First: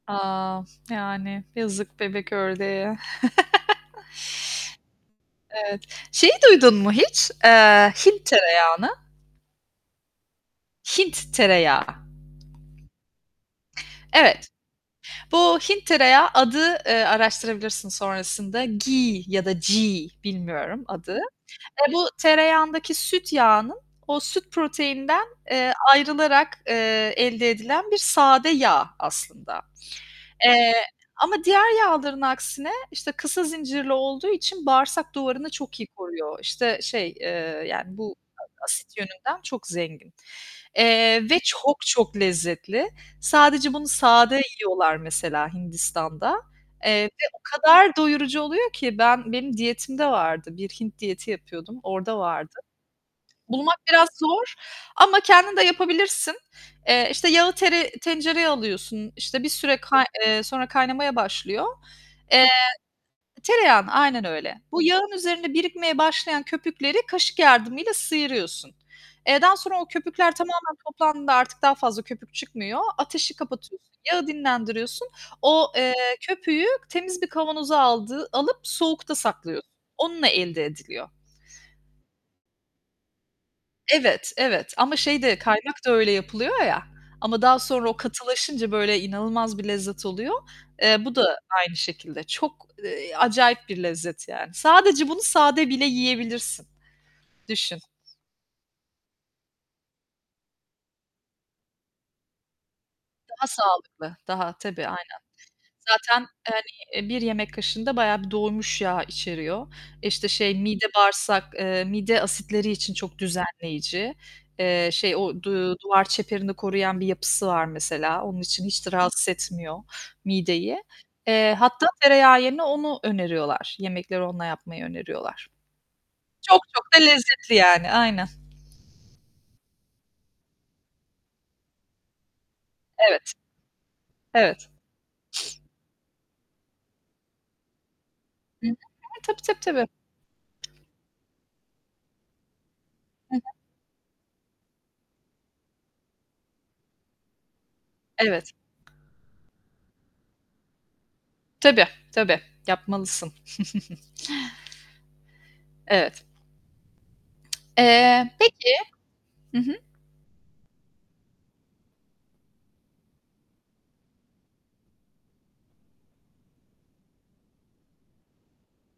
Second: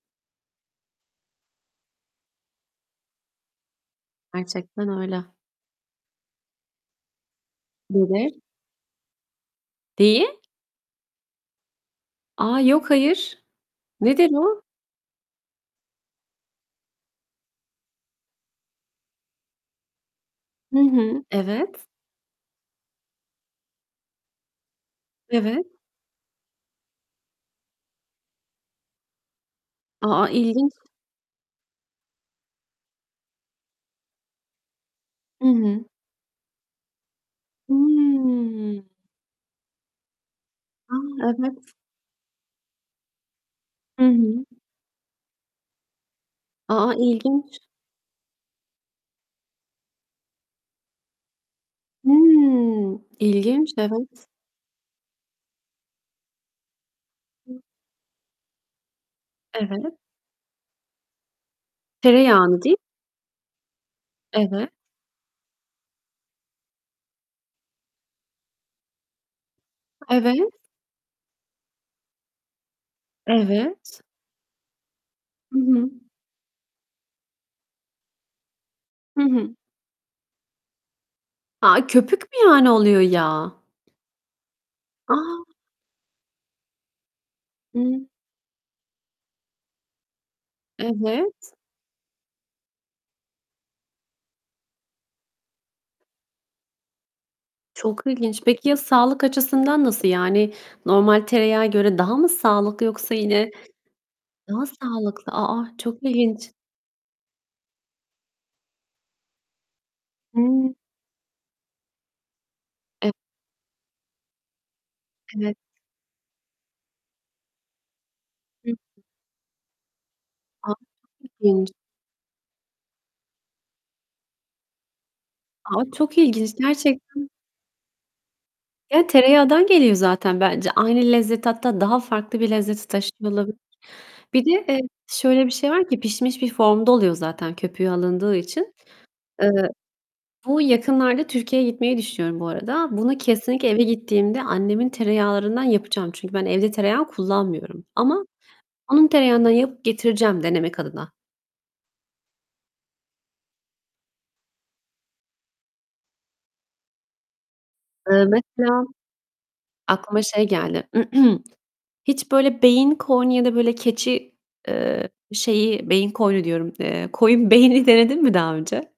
A! Yani. Yazık bebek ördeğe. Gerçekten öyle. Evet. Şeyi duydun mu hiç? Eee, Hint Nedir? tereyağını. Deyi Hint tereyağı. A. Yok, hayır. Nedir Evet. o? Bu Hint tereyağı adı, ııı, araştırabilirsin sonrasında, मक्खन ya da Gee, Hı bilmiyorum adı. hı. Evet? Eee, bu tereyağındaki süt yağının, o süt proteininden, Evet. eee, ayrılarak, eee, elde edilen bir sade yağ aslında. A, a, ilginç. Eee, ama diğer yağların aksine, işte, kısa zincirli olduğu için bağırsak Hı duvarını çok hı. iyi koruyor. İşte, şey, eee, yani bu a Hımm. asit yönünden çok zengin. A, Eee, ve evet. çok çok lezzetli. Sadece bunu Hı sade hı. yiyorlar, mesela, Hindistan'da. A, a, Eee, ve o ilginç. kadar doyurucu oluyor ki ben benim diyetimde vardı. Bir Hint diyeti yapıyordum, orada vardı. Hımm. İlginç, Bulmak biraz evet. zor ama kendin de yapabilirsin. Eee, işte, yağı tere tencereye alıyorsun. İşte, bir süre Evet. kay eee, sonra kaynamaya başlıyor. Eee Tereyağını, di Tereyağını aynen öyle. Evet. Bu yağın üzerinde birikmeye başlayan köpükleri kaşık yardımıyla sıyırıyorsun. Eee, daha sonra o köpükler Evet. tamamen toplandığında, artık daha fazla köpük çıkmıyor. Ateşi kapatıyorsun, Evet yağı dinlendiriyorsun, Hı o, hı. eee, köpüğü temiz bir kavanoza aldığı alıp, soğukta Hı hı. saklıyorsun. Onunla elde ediliyor. A, köpük mü, yani, oluyor yağ? Evet, evet ama şey de, A! kaynak da öyle yapılıyor ya ama daha Hı sonra o hı. katılaşınca, böyle inanılmaz bir lezzet oluyor. Eee, bu da Evet? aynı şekilde. Çok, eee, acayip bir lezzet yani. Sadece bunu sade bile yiyebilirsin. Düşün. Çok ilginç. Peki, ya, sağlık açısından nasıl? Yani normal tereyağa göre daha mı sağlık yoksa Daha yine sağlıklı, daha, Daha tabii, aynen. sağlıklı. A, a, çok Zaten, e, ilginç. hani bir yemek kaşığında bayağı bir doymuş yağ içeriyor. İşte, şey, Hıı. mide bağırsak, eee, mide asitleri için E çok düzenleyici. Eee, şey, o Evet. du duvar çeperini koruyan bir yapısı var mesela. Onun için Hı. hiç de rahatsız etmiyor A, çok mideyi. Eee, ilginç. hatta tereyağı yerine onu öneriyorlar. Yemekleri onunla yapmayı öneriyorlar. A! Çok ilginç. Çok çok da Gerçekten lezzetli yani. Aynen. Ya, tereyağından geliyor zaten bence. Aynı lezzeti hatta daha farklı bir lezzeti Evet. taşıyor olabilir. Bir de, Evet. eee, şöyle bir şey var ki pişmiş bir formda oluyor zaten köpüğü alındığı Hı hı. için. [unintelligible] Tabii, tabii, Iıı, tabii. bu yakınlarda Türkiye'ye gitmeyi düşünüyorum bu arada. Bunu, Hı hı. kesinlikle eve gittiğimde annemin tereyağlarından yapacağım. Çünkü ben evde tereyağı kullanmıyorum ama Evet. onun tereyağından yapıp getireceğim denemek adına. Tabii. Tabii. Yapmalısın. Evet. Iıı, Eee, peki mesela, Hı hı. aklıma şey geldi. Hiç böyle beyin, koyun ya da böyle keçi, eee, şeyi, "beyin koyunu" diyorum, eee, "koyun beyni" denedin mi daha önce?